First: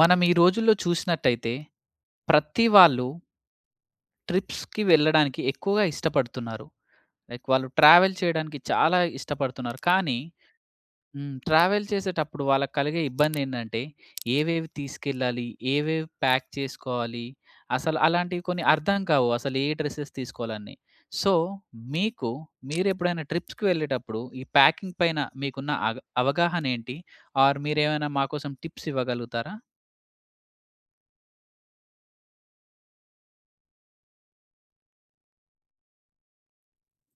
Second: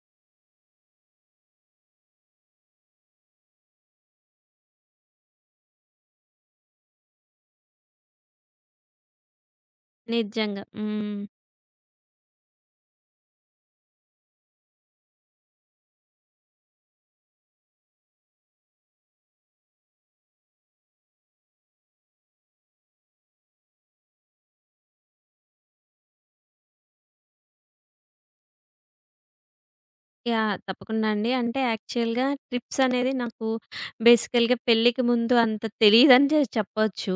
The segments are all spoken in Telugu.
మనం ఈ రోజుల్లో చూసినట్టయితే ప్రతి వాళ్ళు ట్రిప్స్‌కి వెళ్ళడానికి ఎక్కువగా ఇష్టపడుతున్నారు. లైక్ వాళ్ళు ట్రావెల్ చేయడానికి చాలా ఇష్టపడుతున్నారు. కానీ నిజంగా. హ్మ్. హ్మ్. ట్రావెల్ చేసేటప్పుడు వాళ్ళకి కలిగే ఇబ్బందేంటంటే ఏవేవి తీసుకెళ్ళాలి? ఏవేవి ప్యాక్ చేసుకోవాలి? అసలు అలాంటివి కొన్ని అర్థం కావు. అసలు ఏ డ్రెసెస్ తీసుకోవాలని. సో, మీకు మీరెప్పుడైనా ట్రిప్స్‌కి వెళ్ళేటప్పుడు ఈ ప్యాకింగ్ పైన మీకున్న అవగాహనేంటి? ఆర్ మీరేమైనా మా కోసం టిప్స్ ఇవ్వగలుగుతారా? యాహ్! తప్పకుండా అండి. అంటే యాక్చువల్‌గా ట్రిప్స్ అనేది నాకు బేసికల్‌గా పెళ్ళికి ముందు అంత తెలీదని చెప్పొచ్చు.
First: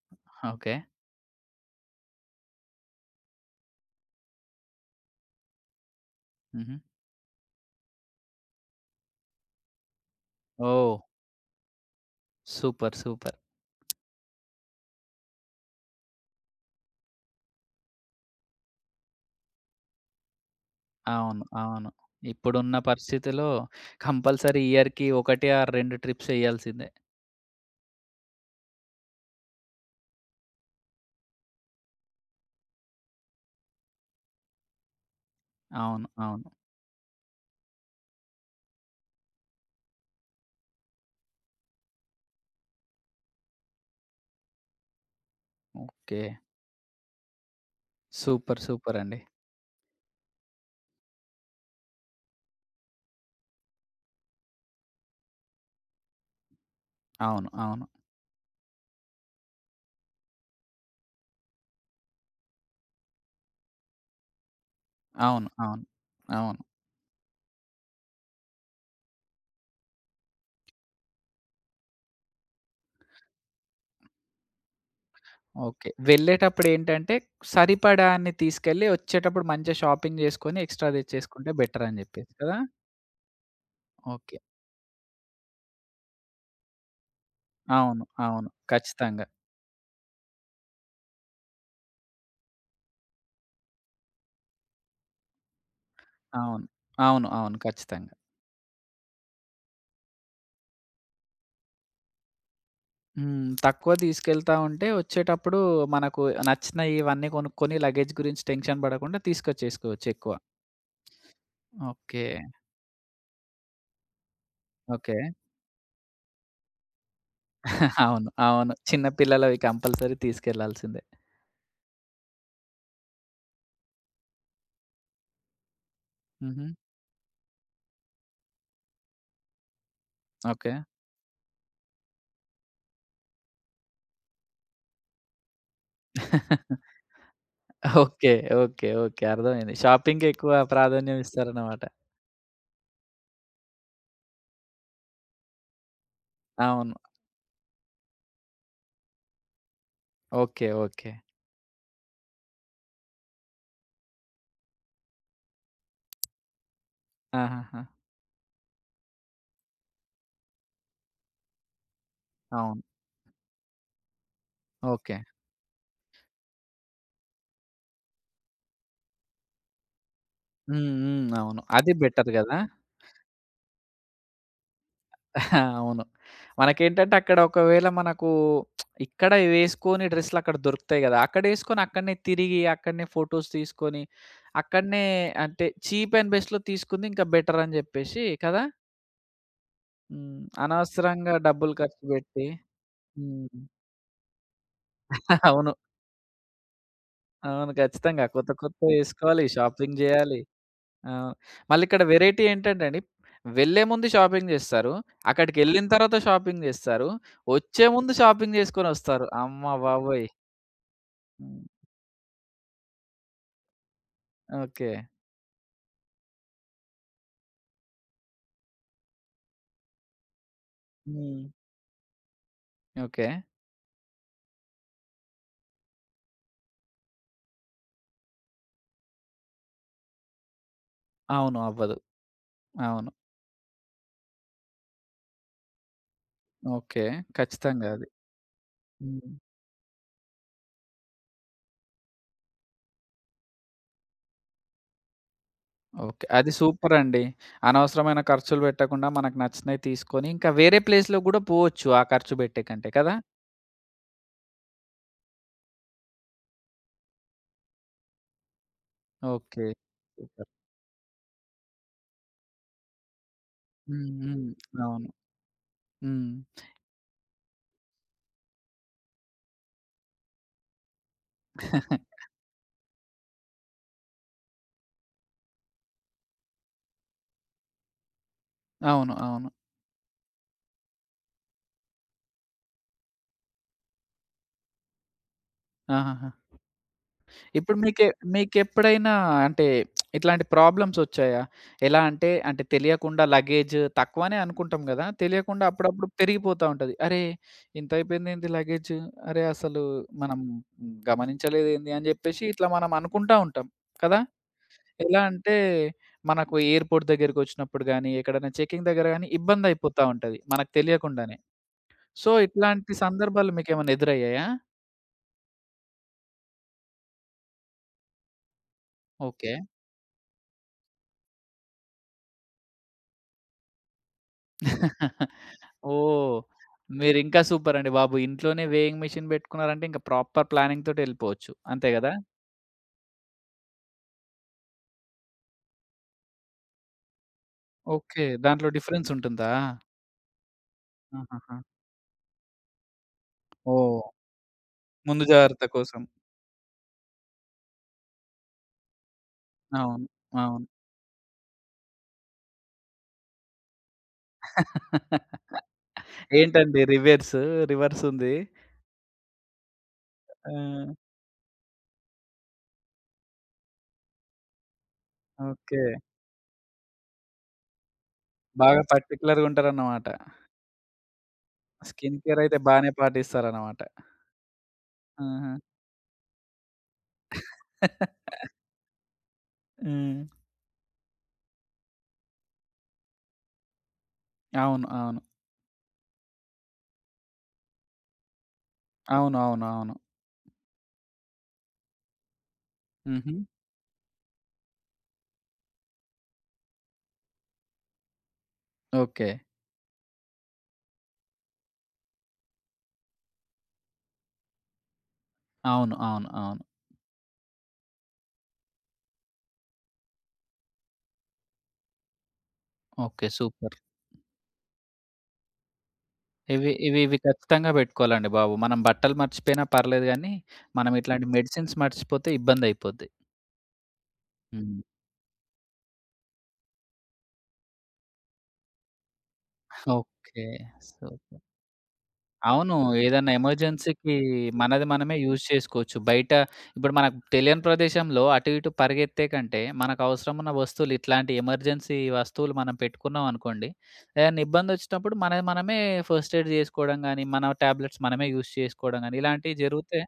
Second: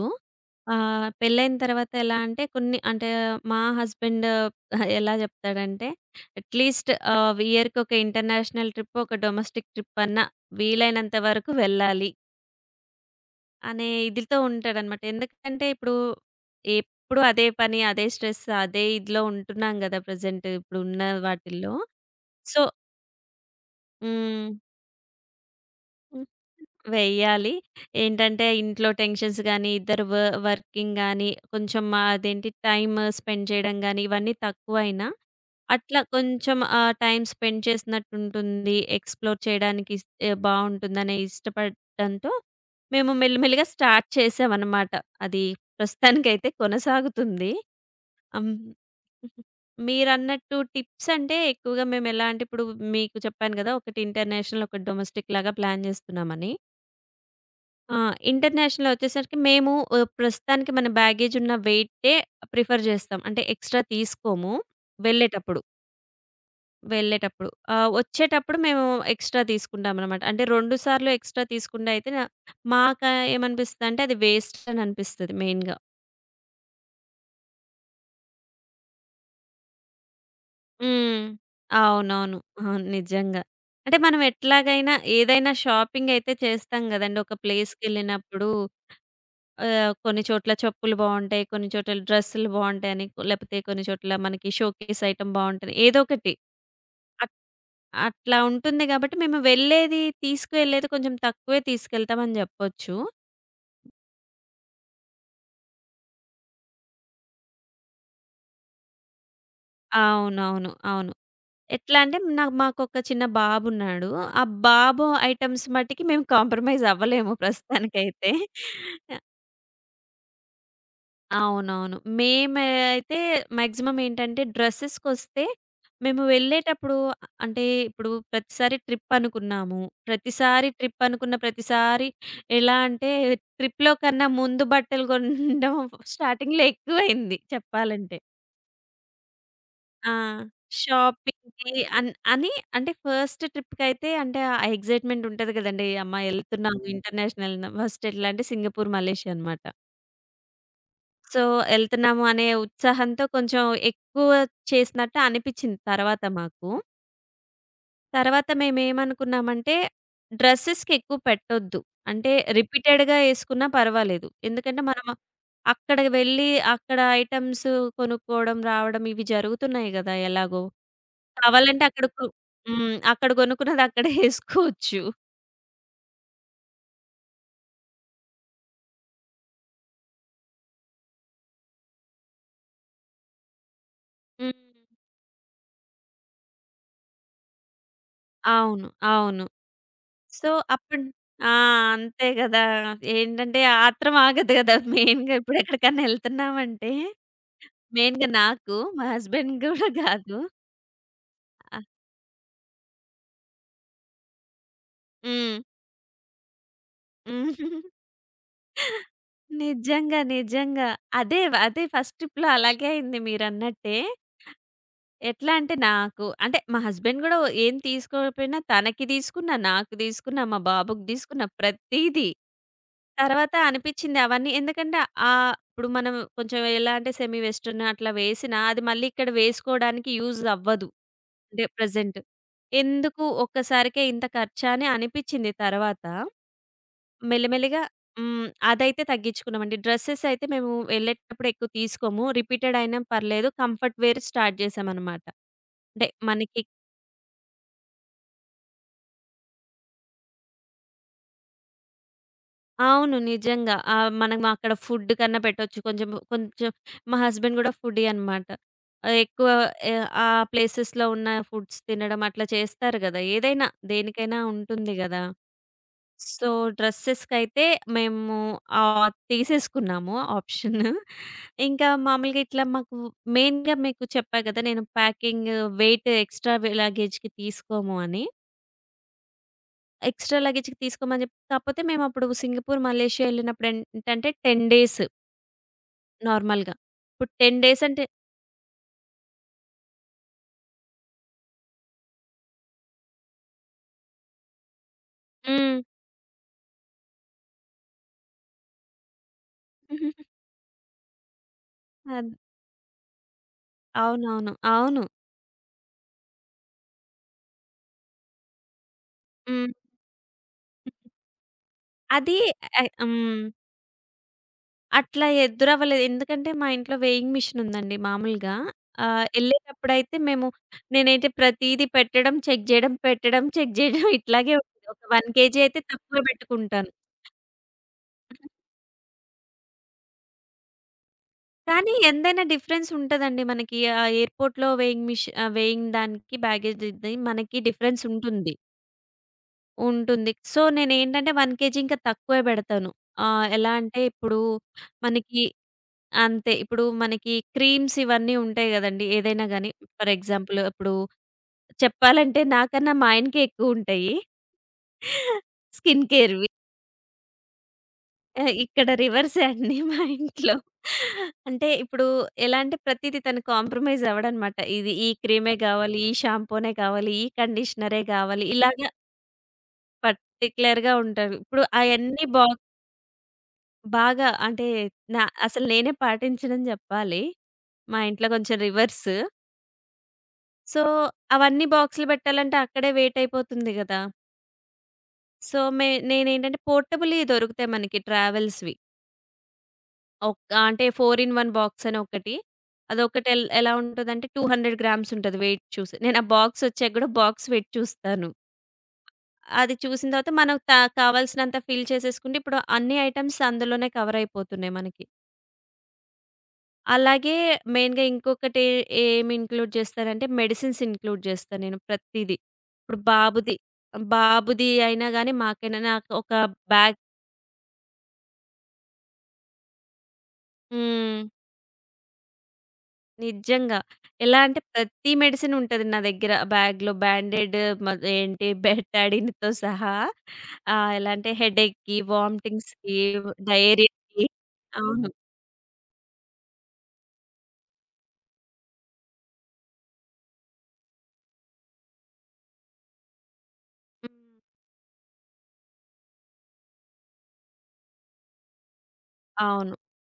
ఓకే. పెళ్ళైన తర్వాత ఎలా అంటే కొన్ని అంటే మా హస్బెండ్ ఎలా చెప్తాడంటే హుహు. అట్‌లీస్ట్ ఇయర్‌కొక ఇంటర్నేషనల్ ట్రిప్, ఒక డొమెస్టిక్ ట్రిప్ అన్నా ఓహ్! వీలైనంత వరకు వెళ్ళాలి సూపర్. సూపర్. అనే ఇదితో ఉంటాడనమాట. ఎందుకంటే ఇప్పుడు ఎప్పుడు అదే పని, అదే స్ట్రెస్, అదే ఇదిలో ఉంటున్నాం గదా! ప్రెజెంట్ ఇప్పుడున్న అవును. వాటిల్లో. అవును. సో, ఇప్పుడున్న పరిస్థితిలో హ్మ్. కంపల్సరీ ఇయర్‌కి 1 ఆర్ 2 హ్మ్. ట్రిప్స్ ఎయాల్సిందే. వెయ్యాలి. ఏంటంటే ఇంట్లో టెన్షన్స్ గానీ, ఇద్దరు వర్కింగ్ గానీ, కొంచెం అదేంటి టైమ్ స్పెండ్ చేయడం గానీ, ఇవన్నీ తక్కువైనా అట్లా అవును. అవును. కొంచెం టైమ్ స్పెండ్ చేసినట్టుంటుంది. ఎక్స్‌ప్లోర్ చేయడానికి బావుంటుందనే ఇష్టపడడంతో మేము మెల్లిమెల్లిగా స్టార్ట్ చేసామనమాట. అది ఓకే. ప్రస్తుతానికైతే కొనసాగుతుంది. హ్మ్. సూపర్. సూపర్ అండి. మీరన్నట్టు టిప్స్ అంటే ఎక్కువగా మేమెలా అంటే ఇప్పుడు మీకు చెప్పాను గదా! ఒకటి ఇంటర్నేషనల్, ఒకటి డొమెస్టిక్‌లాగా ప్లాన్ జేస్తున్నామని. అవును. అవును. ఆ! ఇంటర్నేషనల్ ఒచ్చేసరికి మేము ప్రస్తుతానికి మన బ్యాగేజ్ ఉన్న వెయిటే ప్రిఫర్ జేస్తాం. అంటే ఎక్స్‌ట్రా తీసుకోము అవును. వెళ్ళేటప్పుడు. అవును. అవును. ఒచ్చేటప్పుడు మేము ఎక్స్‌ట్రా తీసుకుంటామనమాట. అంటే 2 సార్లు ఎక్స్‌ట్రా తీసుకుండా అయితే, మాకా ఏమనిపిస్తదంటే అది వేస్ట్ అని అనిపిస్తది మెయిన్‌గా. ఓకే. వెళ్ళేటప్పుడేంటంటే సరిపడా అన్ని తీసుకెళ్ళి, వచ్చేటప్పుడు మంచిగా షాపింగ్ చేసుకొని ఎక్స్‌ట్రా హ్మ్. తెచ్చేసుకుంటే బెటర్ అని చెప్పేసి అవునవును. కదా! అవును. నిజంగా. అంటే మనం ఓకే. ఎట్లాగైనా ఏదైనా షాపింగ్ అయితే చేస్తాం గదండీ! ఒక అవును. అవును. ప్లేస్‌కెళ్ళినప్పుడు ఖచ్చితంగా. కొన్ని చోట్ల చెప్పులు బావుంటాయి. కొన్ని చోట్ల డ్రెస్సులు బావుంటాయని. లేపోతే కొన్ని చోట్ల మనకి షోకేస్ ఐటెమ్ బావుంటది. ఏదో ఒకటి. అవును. అవును. అట్ అవును. ఖచ్చితంగా. అట్లా ఉంటుంది గాబట్టి మేము వెళ్ళేది, తీసుకువెళ్ళేది కొంచెం తక్కువే తీసుకెళ్తామని జెప్పొచ్చు. హ్మ్. తక్కువ తీసుకెళ్తా ఉంటే వచ్చేటప్పుడు మనకు నచ్చినయి ఇవన్నీ కొనుక్కొని లగేజ్ గురించి టెన్షన్ పడకుండా తీసుకొచ్చేసుకోవచ్చు ఎక్కువ. అవునవును. అవును. ఎట్లా అంటే ఓకే. మాకొక చిన్న బాబున్నాడు. ఆ బాబు ఓకే. ఐటెమ్స్ మట్టికి మేము కాంప్రమైజ్ అవ్వలేము అవును. ప్రస్తుతానికైతే. అవును. చిన్న పిల్లలవి కంపల్సరీ తీసుకెళ్లాల్సిందే. అవునవును. మేము అయితే మాక్సిమం ఏంటంటే డ్రెసెస్‌కొస్తే మేము హుహు. వెళ్ళేటప్పుడు అ- అంటే ఇప్పుడు ప్రతిసారి ట్రిప్ అనుకున్నాము. ప్రతిసారి ఓకే. ట్రిప్ అనుకున్న ప్రతిసారి ఎలా అంటే ట్రిప్‌లో కన్నా ముందు బట్టలు కొనడం స్టార్టింగ్‌లో ఎక్కువైంది చెప్పాలంటే. ఓకే. ఓకే. ఓకే. అర్థమైంది. ఆ! షాపింగ్‌కి ఎక్కువ ప్రాధాన్యం షాపింగ్‌కి ఇస్తారన్నమాట. అన్ అని అంటే ఫస్ట్ ట్రిప్‌కైతే అంటే ఆ ఎక్సైట్‌మెంట్ ఉంటది కదండీ! అమ్మ! ఎళ్తున్నాము అవును. ఇంటర్నేషనల్ ఫస్ట్ ఎట్లా అంటే సింగపూర్, మలేషియా అనమాట. ఓకే. ఓకే. సో, ఎళ్తున్నాము అనే ఉత్సాహంతో కొంచెం ఎక్కువ చేసినట్టు అనిపిచ్చింది తర్వాత మాకు. ఆహాహా! తర్వాత మేమేమనుకున్నామంటే డ్రెసెస్‌కెక్కువ పెట్టొద్దు. అంటే అవును. రిపీటెడ్‌గా యేసుకున్నా పర్వాలేదు. ఎందుకంటే మనం ఓకే. అక్కడికి వెళ్ళి అక్కడ ఐటెమ్స్ కొనుక్కోవడం, రావడం ఇవి జరుగుతున్నాయి గదా! ఎలాగో. హ్మ్. హ్మ్. అవును. కావాలంటే అది అక్కడ కొ బెటర్ గదా! హ్మ్. అక్కడ కొనుక్కున్నది అక్కడే యేసుకోవచ్చు. అవును. మనకేంటంటే అక్కడ ఒకవేళ మనకు ఇక్కడ వేసుకొని డ్రెస్‌లక్కడ దొరుకుతాయి గదా! అక్కడేసుకొని అక్కడనే తిరిగి, అక్కడనే ఫోటోస్ తీసుకొని, హ్మ్. అక్కడనే అంటే చీప్ అండ్ బెస్ట్‌లో తీసుకుంది ఇంకా బెటర్ అని జెప్పేసి కదా! అవును. అవును. హ్మ్. సో, అప్పుడు అనవసరంగా ఆ! డబ్బులు ఖర్చు అంతే బెట్టి గదా! హ్మ్. ఏంటంటే ఆత్రం ఆగదు గదా! మెయిన్‌గా అవును. ఇప్పుడెక్కడికన్నా ఎళ్తున్నామంటే, అవును. ఖచ్చితంగా. మెయిన్‌గా కొత్త నాకు, కొత్తయి మా ఏసుకోవాలి, హస్బెండ్ గూడా షాపింగ్ గాదు. జేయాలి. ఆ! ఆ! మళ్ళిక్కడ వెరైటీ ఏంటంటే అండి, వెళ్ళే ముందు షాపింగ్ జేస్తారు. హ్మ్. అక్కడికెళ్ళిన తర్వాత షాపింగ్ జేస్తారు. హ్మ్. వచ్చే ముందు షాపింగ్ జేసుకొనొస్తారు. అమ్మ నిజంగా. బాబోయ్! నిజంగా. అదే, హ్మ్. అదే ఫస్ట్ ట్రిప్‌లో అలాగే అయింది మీరన్నట్టే. ఓకే. ఎట్లా అంటే నాకు అంటే మా హస్బెండ్ గూడా ఏం తీసుకోకపోయినా తనకి తీసుకున్నా, నాకు తీసుకున్నా, మా బాబుకి హ్మ్. తీసుకున్నా ప్రతీదీ. ఓకే. తర్వాత అనిపిచ్చింది అవన్నీ ఎందుకంటే ఇప్పుడు మనం కొంచెం ఎలా అంటే సెమీ వెస్టర్న్ అట్లా వేసినా అది మళ్ళీ ఇక్కడ వేసుకోవడానికి యూజ్ అవ్వదు. అవును. అంటే అవ్వదు. ప్రెజెంట్. అవును. ఎందుకు ఒక్కసారికే ఇంత ఖర్చా అని అనిపిచ్చింది తర్వాత. ఓకే. మెల్లమెల్లిగా ఖచ్చితంగా అది. హ్మ్. అదైతే హ్మ్. తగ్గించుకున్నామండి. డ్రెసెస్ అయితే మేము వెళ్ళేటప్పుడు ఎక్కువ తీసుకోము. రిపీటెడ్ అయినా పర్లేదు. కంఫర్ట్ వేర్ స్టార్ట్ చేశామనమాట. అంటే ఓకే. అది మనకి సూపరండి. అనవసరమైన ఖర్చులు పెట్టకుండా మనకు నచ్చినయి తీసుకొని, ఇంకా వేరే ప్లేస్‌లో గూడా పోవచ్చు ఆ ఖర్చు పెట్టే కంటే కదా! అవును. నిజంగా. మనం అక్కడ ఫుడ్ కన్నా పెట్టొచ్చు. కొంచెం కొంచెం మా హస్బెండ్ గూడా ఫుడ్డీ అనమాట. ఆహ్, ఎక్కువ ఓకే. ఎ ఆ సూపర్. ప్లేసెస్‌లో ఉన్న ఫుడ్స్ తినడం అట్లా చేస్తారు గదా! ఏదైనా హ్మ్. దేనికైనా హ్మ్. ఉంటుంది అవును. గదా! హ్మ్. సో, డ్రెసెస్‌కైతే మేము తీసేసుకున్నాము ఆప్షన్. ఇంకా మామూలుగా ఇట్లా మాకు మెయిన్‌గా మీకు చెప్పా కదా! నేను ప్యాకింగ్ వెయిట్ ఎక్స్‌ట్రా వె లగేజ్‌కి తీసుకోము అని. అవును. అవును. ఎక్స్‌ట్రా లగేజ్‌కి తీసుకోమని చెప్పి కాపోతే మేమప్పుడు సింగపూర్, మలేషియా ఎళ్ళినప్పుడు ఏంటంటే 10 డేస్ ఆహాహా! నార్మల్‌గా. ఇప్పుడు 10 ఇప్పుడు డేస్ అంటే మీకే మీకెప్పుడైనా అంటే ఇట్లాంటి ప్రాబ్లమ్స్ వచ్చాయా? ఎలా అంటే, అంటే తెలియకుండా లగేజ్ తక్కువనే అనుకుంటాం గదా! తెలియకుండా హ్మ్. అప్పుడప్పుడు పెరిగిపోతా ఉంటది. అరే! ఇంత అయిపోయిందేంది లగేజ్? అరే! అసలు మనం గమనించలేదేంది? అని అద్ జెప్పేసి ఇట్లా మనం అనుకుంటా ఉంటాం కదా! అవునవును. అవును. ఎలా అంటే మనకు ఎయిర్‌పోర్ట్ దగ్గరికొచ్చినప్పుడు గానీ, ఎక్కడైనా చెకింగ్ దగ్గర గానీ హ్మ్. ఇబ్బందయిపోతా ఉంటది మనకు తెలియకుండానే. సో, అది ఇట్లాంటి హ్మ్. సందర్భాలు మీకేమన్నా ఎదురయ్యాయా? అట్లా ఎదురవ్వలేదు. ఎందుకంటే మా ఇంట్లో వేయింగ్ మిషన్ ఉందండి మామూలుగా. ఓకే. ఎళ్ళేటప్పుడైతే నేనైతే ప్రతీదీ పెట్టడం, చెక్ జేయడం, పెట్టడం, చెక్ జేయడం ఇట్లాగే ఉంటుంది. ఒక 1 కేజీ అయితే తక్కువే ఓహ్! బెట్టుకుంటాను. మీరింకా సూపరండి బాబు. ఇంట్లోనే వేయింగ్ మిషన్ బెట్టుకున్నారంటే ఇంక ప్రాపర్ ప్లానింగ్ తోటెళ్ళిపోవచ్చు. అంతే కానీ గదా? ఎంతైనా డిఫరెన్స్ ఉంటదండి మనకి. ఆ ఎయిర్‌పోర్ట్‌లో వేయింగ్ దానికి బ్యాగేజ్‌ది మనకి డిఫరెన్స్ ఓకే. ఉంటుంది. దాంట్లో డిఫరెన్స్ ఉంటుందా? ఉంటుంది. సో, నేనేంటంటే 1 ఆహాహా! కేజీ ఇంకా తక్కువే బెడతాను. ఎలా ఓహ్! అంటే ఇప్పుడు ముందు మనకి జాగ్రత్త కోసం. అంతే. ఇప్పుడు మనకి క్రీమ్స్ ఇవన్నీ ఉంటాయి గదండీ! ఏదైనా గాని. అవును. ఫర్ ఎగ్జాంపుల్ అవును. ఇప్పుడు చెప్పాలంటే నాకన్నా మా ఆయనకే ఎక్కువుంటాయి. స్కిన్ కేర్‌వి. ఏంటండి రివర్స్, రివర్స్ ఉంది. ఆ! ఇక్కడ రివర్సే అండి మా ఆ! ఇంట్లో. అంటే ఇప్పుడు ఎలా అంటే ప్రతీది తను కాంప్రమైజ్ అవ్వడనమాట. ఇది ఈ క్రీమే ఓకే. గావాలి, ఈ షాంపూనే కావాలి, ఈ కండిషనరే గావాలి. ఇలాగ బాగా పర్టిక్యులర్‌గా ఉంటారన్నమాట. పర్టిక్యులర్‌గా ఉంటారు. ఇప్పుడు స్కిన్ అయన్నీ కేర్ అయితే బానే పాటిస్తారన్నమాట. బాగా అంటే ఆహా! అసలు నేనే పాటించనని జెప్పాలి. మా ఇంట్లో కొంచెం రివర్స్. హ్మ్. సో, అవన్నీ బాక్స్‌లు పెట్టాలంటే అక్కడే వెయిట్ అయిపోతుంది గదా! అవును. అవును. సో, నేనేంటంటే పోర్టబుల్‌యి దొరుకుతాయి మనకి ట్రావెల్స్‌వి. అవునవునవును. ఒక్ అంటే 4 ఇన్ 1 బాక్స్ అని ఒకటి. అదొకటి హుహు. ఎలా ఉంటదంటే 200 గ్రామ్స్ ఉంటది వెయిట్ చూసి. నేను ఆ బాక్స్ ఒచ్చాక గూడా బాక్స్ వెయిట్ చూస్తాను. ఓకే. అది చూసిన తర్వాత మనం కావాల్సినంత ఫిల్ చేసేసుకుంటే ఇప్పుడు అన్ని ఐటెమ్స్ అందులోనే కవర్ అయిపోతున్నాయి మనకి. అవును. అవును. అవును. అలాగే మెయిన్‌గా ఇంకొకటి ఏం ఇంక్లూడ్ చేస్తానంటే, మెడిసిన్స్ ఇంక్లూడ్ చేస్తా నేను ప్రతీదీ. ఇప్పుడు ఓకే. బాబుది సూపర్. బాబుది అయినా గాని, మాకైనా నాకు ఒక ఇవి, బ్యాగ్. ఇవి, ఇవి ఖచ్చితంగా పెట్టుకోవాలండి బాబు. మనం బట్టలు మర్చిపోయినా పర్లేదు గానీ, మనం హ్మ్. ఇట్లాంటి మెడిసిన్స్ మర్చిపోతే ఇబ్బందయిపోద్ది. నిజంగా. ఎలా అంటే హ్మ్. ప్రతి మెడిసిన్ ఉంటది నా దగ్గర బ్యాగ్‌లో. బ్యాండెడ్ మ ఏంటి బెటాడిన్‌తో సహా. ఓకే. ఎలా అంటే సూపర్. హెడేక్‌కి, అవును. వామిటింగ్స్‌కి, ఏదన్నా ఎమర్జెన్సీకి డయేరియాకి. మనది అవును. మనమే యూజ్ చేసుకోవచ్చు. బయట ఇప్పుడు మనకు తెలియని ప్రదేశంలో అటు, ఇటు పరిగెత్తే కంటే, మనకు అవసరమున్న వస్తువులు ఇట్లాంటి ఎమర్జెన్సీ వస్తువులు మనం పెట్టుకున్నాం అనుకోండి, హ్మ్. ఏదైనా ఇబ్బందొచ్చినప్పుడు మనది మనమే ఫస్ట్ ఎయిడ్ జేసుకోవడం గానీ, మన టాబ్లెట్స్ మనమే యూజ్ చేసుకోవడం గానీ, ఇలాంటివి అవును. జరిగితే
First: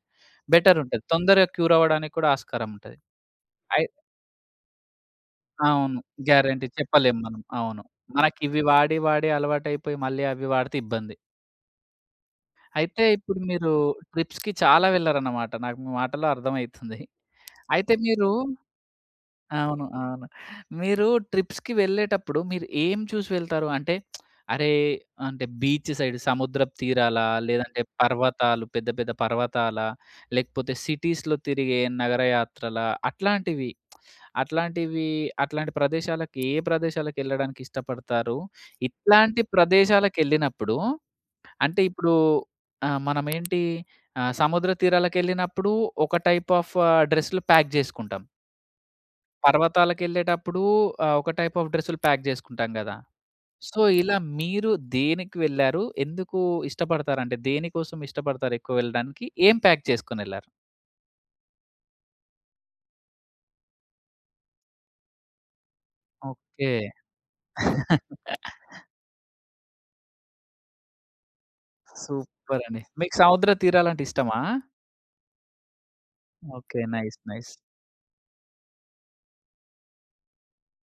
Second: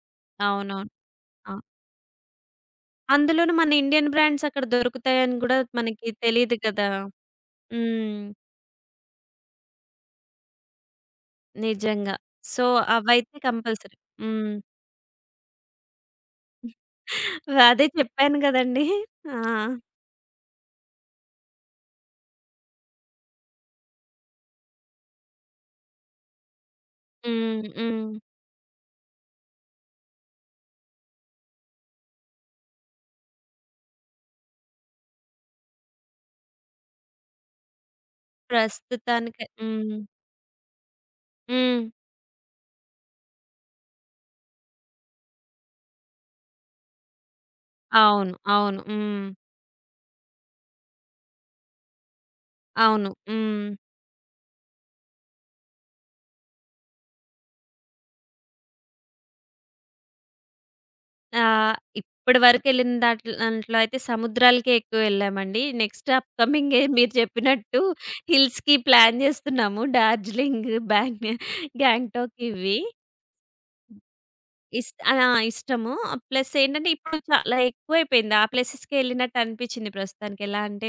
అవునవును. బెటరుంటది. తొందరగా అవును. క్యూరవ్వడానికి కూడా ఆస్కారం ఉంటది. అందులోనూ మన అయి ఇండియన్ బ్రాండ్స్ అక్కడ దొరుకుతాయని గూడా అవును. మనకి తెలీదు గ్యారంటీ కదా! చెప్పలేం మనం. అవును. హ్మ్. మనకివి వాడి, వాడి అలవాటైపోయి మళ్ళీ అవి వాడితే ఇబ్బంది. నిజంగా. సో, అయితే అవైతే ఇప్పుడు మీరు కంపల్సరీ. ట్రిప్స్‌కి హ్మ్. చాలా వెళ్లారన్నమాట. నాకు మీ మాటల్లో అర్థమైతుంది. అదే అయితే మీరు చెప్పాను గదండీ! ఆ! అవును. అవును. మీరు ట్రిప్స్‌కి వెళ్ళేటప్పుడు మీరు ఏం చూసి వెళ్తారు? అంటే అరే! అంటే బీచ్ సైడ్ సముద్రపు తీరాలా? హ్మ్. లేదంటే హ్మ్. పర్వతాలు పెద్ద పెద్ద పర్వతాలా? లేకపోతే సిటీస్‌లో తిరిగే నగర యాత్రలా? అట్లాంటివి అట్లాంటివి అట్లాంటి ప్రదేశాలకి ఏ ప్రదేశాలకెళ్ళడానికి ఇష్టపడతారు? ఇట్లాంటి ప్రస్తుతానికి హ్మ్. ప్రదేశాలకెళ్ళినప్పుడు అంటే హ్మ్. ఇప్పుడు మనమేంటి సముద్ర తీరాలకెళ్ళినప్పుడు ఒక టైప్ ఆఫ్ డ్రెస్‌లు ప్యాక్ జేసుకుంటాం. అవును. అవును. హ్మ్. పర్వతాలకెళ్ళేటప్పుడు ఒక టైప్ ఆఫ్ డ్రెస్సులు ప్యాక్ జేసుకుంటాం గదా! అవును. హ్మ్. సో, ఇలా మీరు దేనికి వెళ్లారు? ఎందుకు ఇష్టపడతారంటే దేనికోసం ఇష్టపడతారు ఎక్కువ వెళ్ళడానికి? ఏం ప్యాక్ చేసుకొనెళ్లారు? ఇప్పటి వరకెళ్ళిన దాంట్లో అయితే సముద్రాలకే ఎక్కువ యెళ్ళామండి. Next up okay. కమింగే మీరు చెప్పినట్టు హిల్స్‌కి ప్లాన్ జేస్తున్నాము. డార్జిలింగ్, గ్యాంగ్టాక్ సూపర్ ఇవి. అండి. మీకు సముద్ర తీరాలంటే ఇష్టమా? ఆ! ఇష్టము. Plus okay. ఏంటంటే ఇప్పుడు నైస్. నైస్. చాలా ఎక్కువైపోయింది. ఆ ప్లేసెస్‌కే ఎళ్ళినట్టు అనిపిచ్చింది ప్రస్తుతానికి. ఎలా అంటే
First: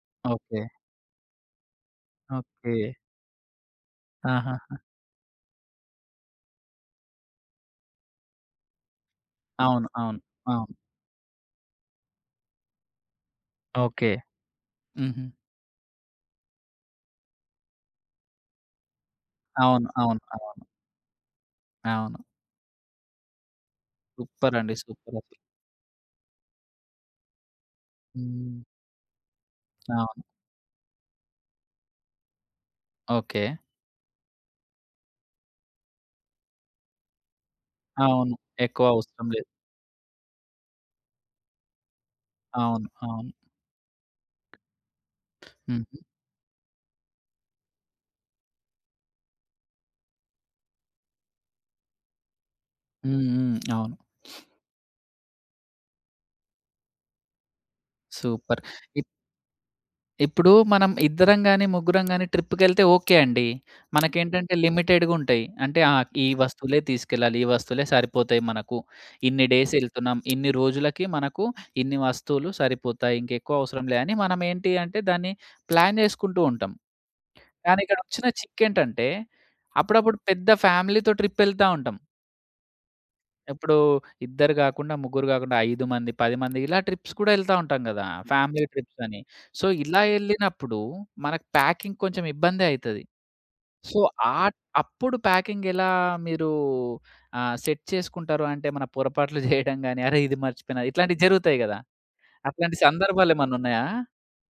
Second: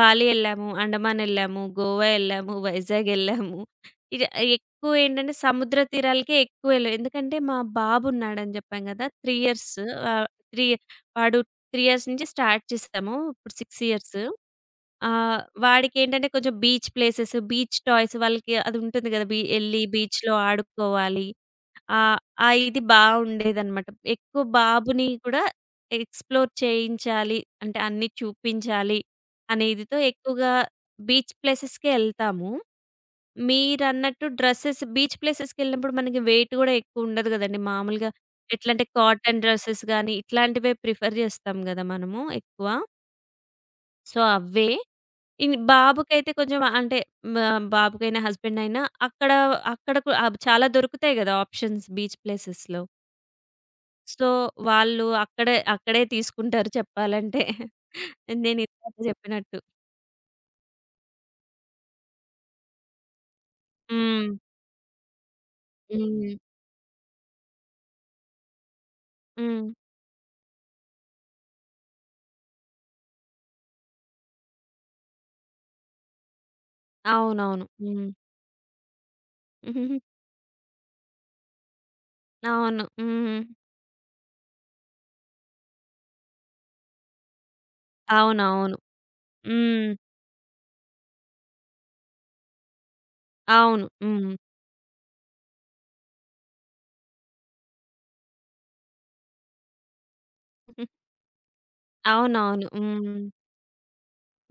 బాలి ఓకే. ఎళ్ళాము, అండమాన్ ఎళ్ళాము, గోవా ఎళ్ళాము, ఓకే. వైజాగ్ ఎళ్ళాము. ఇగ ఆహాహా! ఎక్కువ ఏంటంటే సముద్ర తీరాలకే ఎక్కువ ఎళ్ళాం. ఎందుకంటే మా బాబున్నాడని చెప్పాం కదా! 3 ఇయర్స్. అవును. అవును. ఆహ్, 3 అవును. వాడు 3 ఇయర్స్ నుంచి స్టార్ట్ చేసాము. ఇప్పుడు 6 ఓకే. ఇయర్స్. హుహు. వాడికేంటంటే కొంచెం బీచ్ ప్లేసెస్, బీచ్ టాయ్స్ వాళ్ళకి అది ఉంటుంది కదా! ఎళ్లి అవును. అవును. బీచ్‌లో అవును. ఆడుకోవాలి. ఆ! అవును. ఆ ఇది బా ఉండేదనమాట. ఎక్కువ సూపర్ అండి. బాబుని సూపర్ అసలు. కూడా ఎక్స్‌ప్లోర్ చేయించాలి. అంటే అన్నీ హ్మ్. చూపించాలి అనే ఇదితో అవును. ఎక్కువగా బీచ్ ప్లేసెస్‌కే ఎళ్తాము. ఓకే. మీరన్నట్టు డ్రెసెస్ బీచ్ ప్లేసెస్‌కెళ్ళినప్పుడు మనకి వెయిట్ గూడా ఎక్కువుండదు గదండీ! మామూలుగా అవును. ఎక్కువ ఎట్లంటే అవసరం కాటన్ లేదు. డ్రెసెస్ గానీ, ఇట్లాంటివే ప్రిఫర్ జేస్తాం గదా! మనము ఎక్కువ. అవును. అవును. సో, అవే. హ్మ్. బాబుకైతే కొంచెం అంటే మా బాబుకైనా, హస్బెండ్ అయినా అక్కడ అక్కడ కు ఆబ్ చాలా దొరుకుతాయి గదా! ఆప్షన్స్ బీచ్ ప్లేసెస్‌లో. హ్మ్. హ్మ్. అవును. సో, వాళ్ళు అక్కడే, అక్కడే తీసుకుంటారు చెప్పాలంటే. నేను సూపర్. ఇందాక ఇప్ చెప్పినట్టు. ఇప్పుడు మనం ఇద్దరం గాని, ముగ్గురం గాని ట్రిప్‌కెళ్తే ఓకే అండి. హ్మ్. మనకేంటంటే లిమిటెడ్‌గుంటాయి. అంటే ఆ! ఈ హ్మ్. వస్తువులే తీసుకెళ్ళాలి. ఈ వస్తువులే సరిపోతాయి మనకు. ఇన్ని హ్మ్. డేస్ ఎళ్తున్నాం. ఇన్ని రోజులకి మనకు ఇన్ని వస్తువులు సరిపోతాయి. ఇంకెక్కువ అవసరం లే అని మనం ఏంటి అంటే దాన్ని ప్లాన్ చేసుకుంటూ ఉంటాం. అవునవును. కానీ హ్మ్. ఇక్కడొచ్చిన చిక్కేంటంటే అప్పుడప్పుడు పెద్ద ఫ్యామిలీతో ట్రిప్ ఎళ్తా ఉంటాం. అవును. హ్మ్. ఇప్పుడు ఇద్దరు గాకుండా, ముగ్గురు గాకుండా 5 మంది, 10 మంది ఇలా ట్రిప్స్ కూడా ఎళ్తా ఉంటాం గదా! ఫ్యామిలీ అవునవును. ట్రిప్స్ అని. సో, హ్మ్. ఇలా ఎళ్ళినప్పుడు మనకు ప్యాకింగ్ కొంచెం ఇబ్బందే అయితది. అవును. సో, హ్మ్. ఆహ్, అప్పుడు ప్యాకింగ్ ఎలా మీరు సెట్ చేసుకుంటారు? అంటే ఏమన్నా పొరపాట్లు జేయడం గాని, అరే! ఇది మర్చిపోయినా ఇట్లాంటివి జరుగుతాయి గదా! అవునవును. అట్లాంటి హ్మ్. సందర్భాలేమన్నా ఉన్నాయా?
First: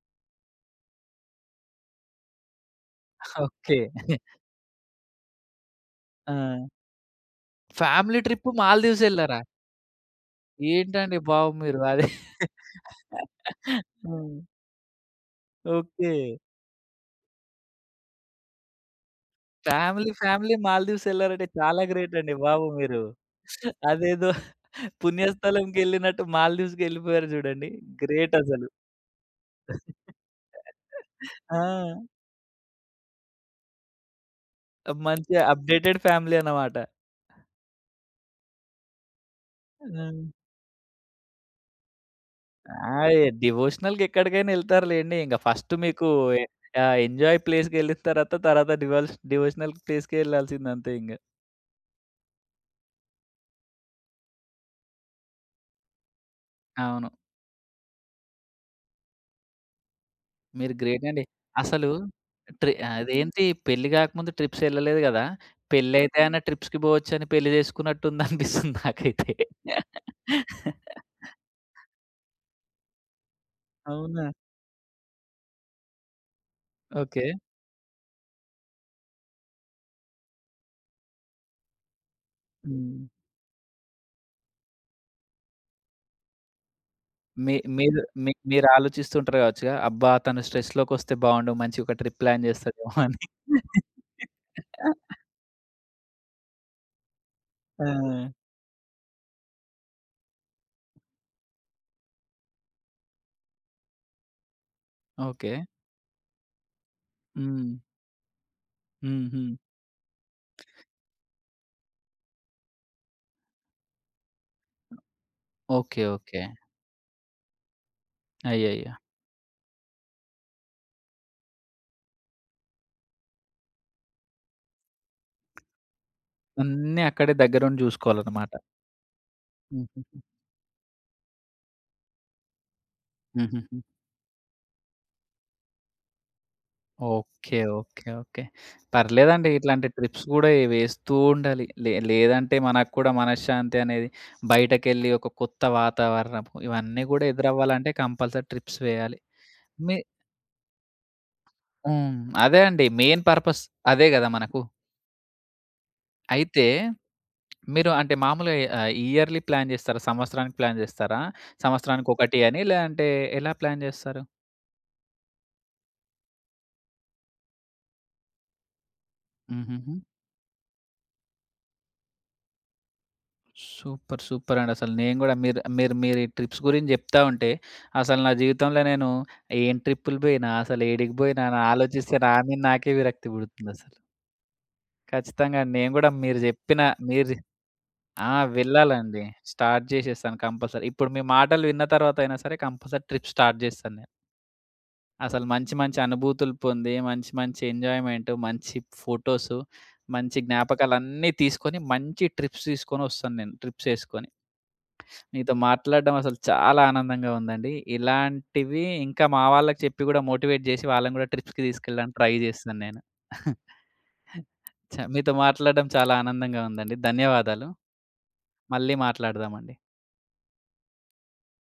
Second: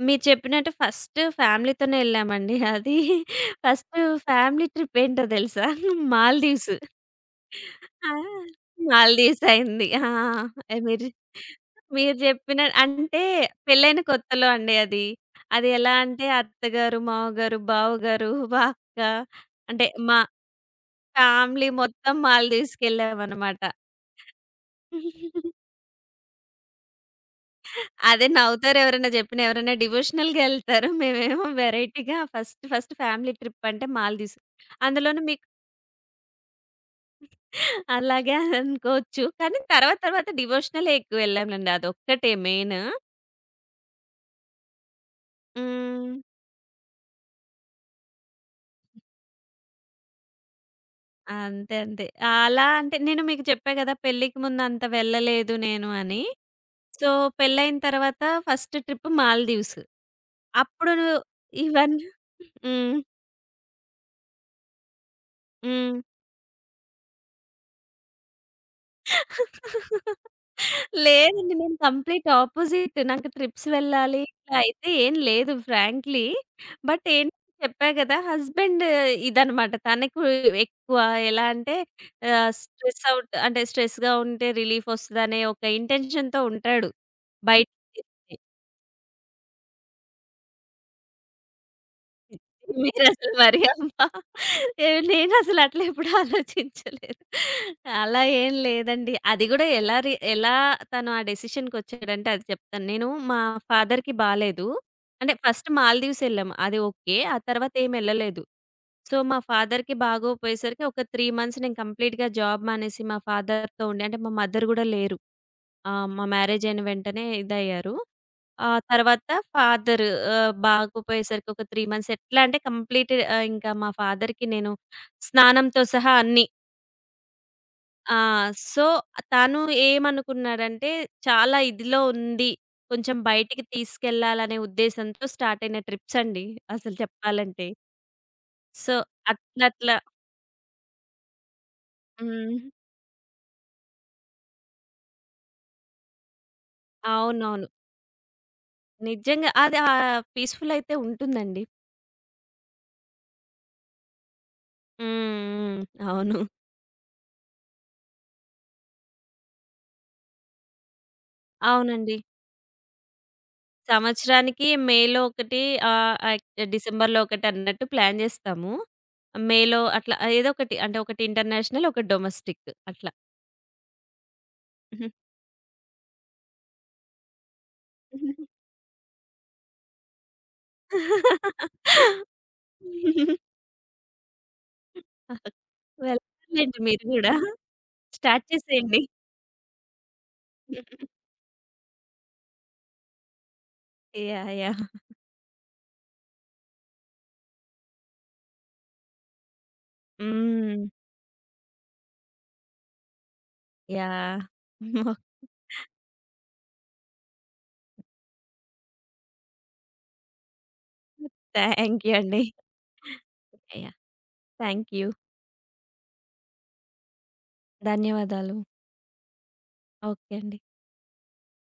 మీరు చెప్పినట్టు ఫస్ట్ ఫ్యామిలీతోనే ఎళ్ళామండి. అది ఓకే. ఫస్ట్ ఫ్యామిలీ ట్రిప్ ఏంటో తెలుసా? ఆ! మాల్దీవ్స్. ఆ! ఫ్యామిలీ ట్రిప్ మాల్దీవ్స్ ఎళ్లారా? మాల్దీవ్స్ అయింది. ఆ! ఆ! మీరు ఏంటండి బాబు మీరు? అదే మీరు జెప్పిన అంటే పెళ్ళైన హ్మ్. కొత్తలో అండి అది. అది ఎలా ఓకే. అంటే అత్తగారు, మావగారు, బావగారు, మా అక్క, అంటే ఫ్యామిలీ, మా ఫ్యామిలీ మాల్దీవ్స్ ఎళ్లారంటే ఫ్యామిలీ చాలా గ్రేట్ మొత్తం అండి బాబు మీరు. మాల్దీవ్స్‌కెళ్ళామనమాట. అదేదో పుణ్యస్థలంకెళ్ళినట్టు మాల్దీవ్స్‌కెళ్ళిపోయారు జూడండి. అదే గ్రేట్ అసలు. నవ్వుతారు ఎవరైనా జెప్పినా. ఎవరైనా డివోషనల్‌గా ఎళ్తారు. మేమేమో ఆ! వెరైటీగా ఫస్ట్ ఫస్ట్ ఫ్యామిలీ ట్రిప్ అంటే మాల్దీవ్స్. అందులోనూ మంచి మీకు అప్‌డేటెడ్ ఫ్యామిలీ అన్నమాట. అలాగే అనుకోవచ్చు. కానీ తర్వాత హ్మ్. తర్వాత డివోషనలే ఎక్కువ వెళ్ళాంలెండి. అదొక్కటే మెయిన్. ఆ! ఎ డివోషనల్‌కి ఎక్కడికైనా ఎళ్తారు లెండి. ఇంక ఫస్ట్ మీకు హ్మ్. ఎ ఎంజాయ్ ప్లేస్‌కెళ్ళిన తర్వాత, తర్వాత డివోషనల్ ప్లేస్‌కే ఎళ్ళాల్సిందంతే ఇంగ. అంతే. అంతే. అలా అంటే నేను మీకు చెప్పా గదా! పెళ్ళికి ముందు అంత వెళ్ళలేదు నేను అని. అవును. సో, పెళ్ళైన తర్వాత ఫస్ట్ ట్రిప్ మాల్‌దీవ్స్. మీరు అప్పుడు గ్రేట్ అండి. అసలు ఇవన్నీ ట్రి హ్మ్. అదేంటి పెళ్లి గాకముందు ట్రిప్సెళ్ళలేదు గదా! హ్మ్. పెళ్లయితే ఆయన ట్రిప్స్‌కి పోవచ్చని పెళ్లి చేసుకున్నట్టుందనిపిస్తుంది నాకైతే. లేదండి. నేను కంప్లీట్ అపోజిట్. నాకు ట్రిప్స్ వెళ్ళాలి అవునా? ఇట్లా అయితే ఏం లేదు ఫ్రాంక్లీ. But okay. ఏంటి చెప్పా కదా! హస్బెండ్ ఇదనమాట. తనకు ఎక్కువ ఎలా అంటే ఆహ్, హ్మ్. స్ట్రెస్ అవుట్ అంటే స్ట్రెస్‌గా ఉంటే రిలీఫ్ వస్తదనే ఒక ఇంటెన్షన్‌తో ఉంటాడు. మీ మీరు బయటికి మీ మీరు ఆలోచిస్తుంటారు కావచ్చుగా, అబ్బా! తను స్ట్రెస్‌లోకొస్తే బావుండు. మంచిగా ఒక ట్రిప్ ప్లాన్ చేస్తడేమో అని. మీరసలు మరీ అమ్మా! నేనసలు అట్లా ఎప్పుడు ఆలోచించలేదు. ఆ! అలా ఏం లేదండి. అది గూడా ఎలా తను ఆ డెసిషన్‌కొచ్చాడంటే అది చెప్తాను. నేను మా ఫాదర్‌కి బాలేదు. అంటే ఓకే. ఫస్ట్ మాల్దీవ్స్ ఎళ్ళాము. అది ఓకే. ఆ హ్మ్. తర్వాత ఏమెళ్ళలేదు. సో, హ్మ్. మా హ్మ్. ఫాదర్‌కి బాగోపోయేసరికి ఒక 3 మంత్స్ నేను కంప్లీట్‌గా జాబ్ మానేసి మా ఫాదర్‌తో ఉండి అంటే మా మదర్ గూడా లేరు. ఓకే. మా ఓకే. మ్యారేజ్ అయిన వెంటనే ఇదయ్యారు. ఆ! అయ్యయ్యో! తర్వాత ఫాదర్ బాగోపోయేసరికి ఒక 3 మంత్స్ ఎట్లా అంటే కంప్లీట్ ఇంకా మా ఫాదర్‌కి నేను స్నానంతో సహా అన్నీ. అన్నీ అక్కడే దగ్గరుండి ఆ! చూసుకోవాలన్నమాట. సో, తను హుహుహు. ఏమనుకున్నాడంటే చాలా ఇదిలో ఉంది. కొంచెం బయటికి హుహుహు. తీసుకెళ్ళాలనే ఉద్దేశంతో స్టార్ట్ అయిన ట్రిప్స్ అండి అసలు ఓకే. చెప్పాలంటే. ఓకే. ఓకే. సో, పర్లేదండి. అట్లా ఇట్లాంటి అట్లా ట్రిప్స్ గూడా వేస్తూ ఉండాలి. లేదంటే హ్మ్. మనకు కూడా మనశ్శాంతి అనేది బయటకెళ్ళి ఒక కొత్త వాతావరణము ఇవన్నీ గూడా అవునవును. ఎదురవ్వాలంటే కంపల్సరీ ట్రిప్స్ వేయాలి. నిజంగా అది మీ పీస్‌ఫుల్ అయితే ఉంటుందండి. హ్మ్. అదే అండి. మెయిన్ పర్పస్ అదే గదా! మనకు. హ్మ్. హ్మ్. అవును. అయితే మీరు అంటే మామూలుగా ఇయర్‌లీ ప్లాన్ జేస్తారా? సంవత్సరానికి ప్లాన్ జేస్తారా? సంవత్సరానికి అవునండి. ఒకటి అని లేదంటే ఎలా ప్లాన్ జేస్తారు? సంవత్సరానికి మేలో ఒకటి ఆహ్, ఆహ్, డిసెంబర్‌లో ఒకటి అన్నట్టు ప్లాన్ జేస్తాము. మేలో హుహుహు. అట్లా ఏదో ఒకటి అంటే ఒకటి ఇంటర్నేషనల్, ఒకటి డొమెస్టిక్ అట్లా. సూపర్! సూపర్ అండి. అసలు నేను గూడా మీరు మీరు మీరు ఈ ట్రిప్స్ గురించి జెప్తా ఉంటే, అసలు నా జీవితంలో నేను ఏం ట్రిప్పులు బోయినా, అసలు ఏడికి బోయినా అని ఆలోచిస్తే నా మీద నాకే విరక్తి పుడుతుందసలు. ఖచ్చితంగా నేను గూడా మీరు వెళ్తారులెండి జెప్పిన మీరు మీరు గూడా. ఆ! స్టార్ట్ చేసేయండి. వెళ్ళాలండి. స్టార్ట్ జేసేస్తాను కంపల్సరీ. ఇప్పుడు మీ మాటలు విన్న తర్వాత అయినా సరే కంపల్సరీ ట్రిప్ స్టార్ట్ జేస్తాను నేను. యాహ్! యాహ్! అసలు మంచి మంచి అనుభూతులు పొంది, మంచి మంచి ఎంజాయ్‌మెంట్, మంచి ఫోటోసు, మంచి హ్మ్. జ్ఞాపకాలన్నీ తీసుకొని, మంచి ట్రిప్స్ తీసుకొని ఒస్తాను నేను. ట్రిప్స్ యేసుకొని. యాహ్! మీతో మాట్లాడడం అసలు చాలా ఆనందంగా ఉందండి. ఇలాంటివి ఇంకా మా వాళ్ళకి చెప్పి గూడా మోటివేట్ జేసి వాళ్ళని గూడా ట్రిప్స్‌కి థాంక్ యూ తీసుకెళ్ళడానికి ట్రై అండి. జేస్తాను నేను. యాహ్! Thank you. మీతో మాట్లాడడం చాలా ఆనందంగా ఉందండి. ధన్యవాదాలు. ధన్యవాదాలు. మళ్ళీ మాట్లాడదామండి. ఓకే అండి.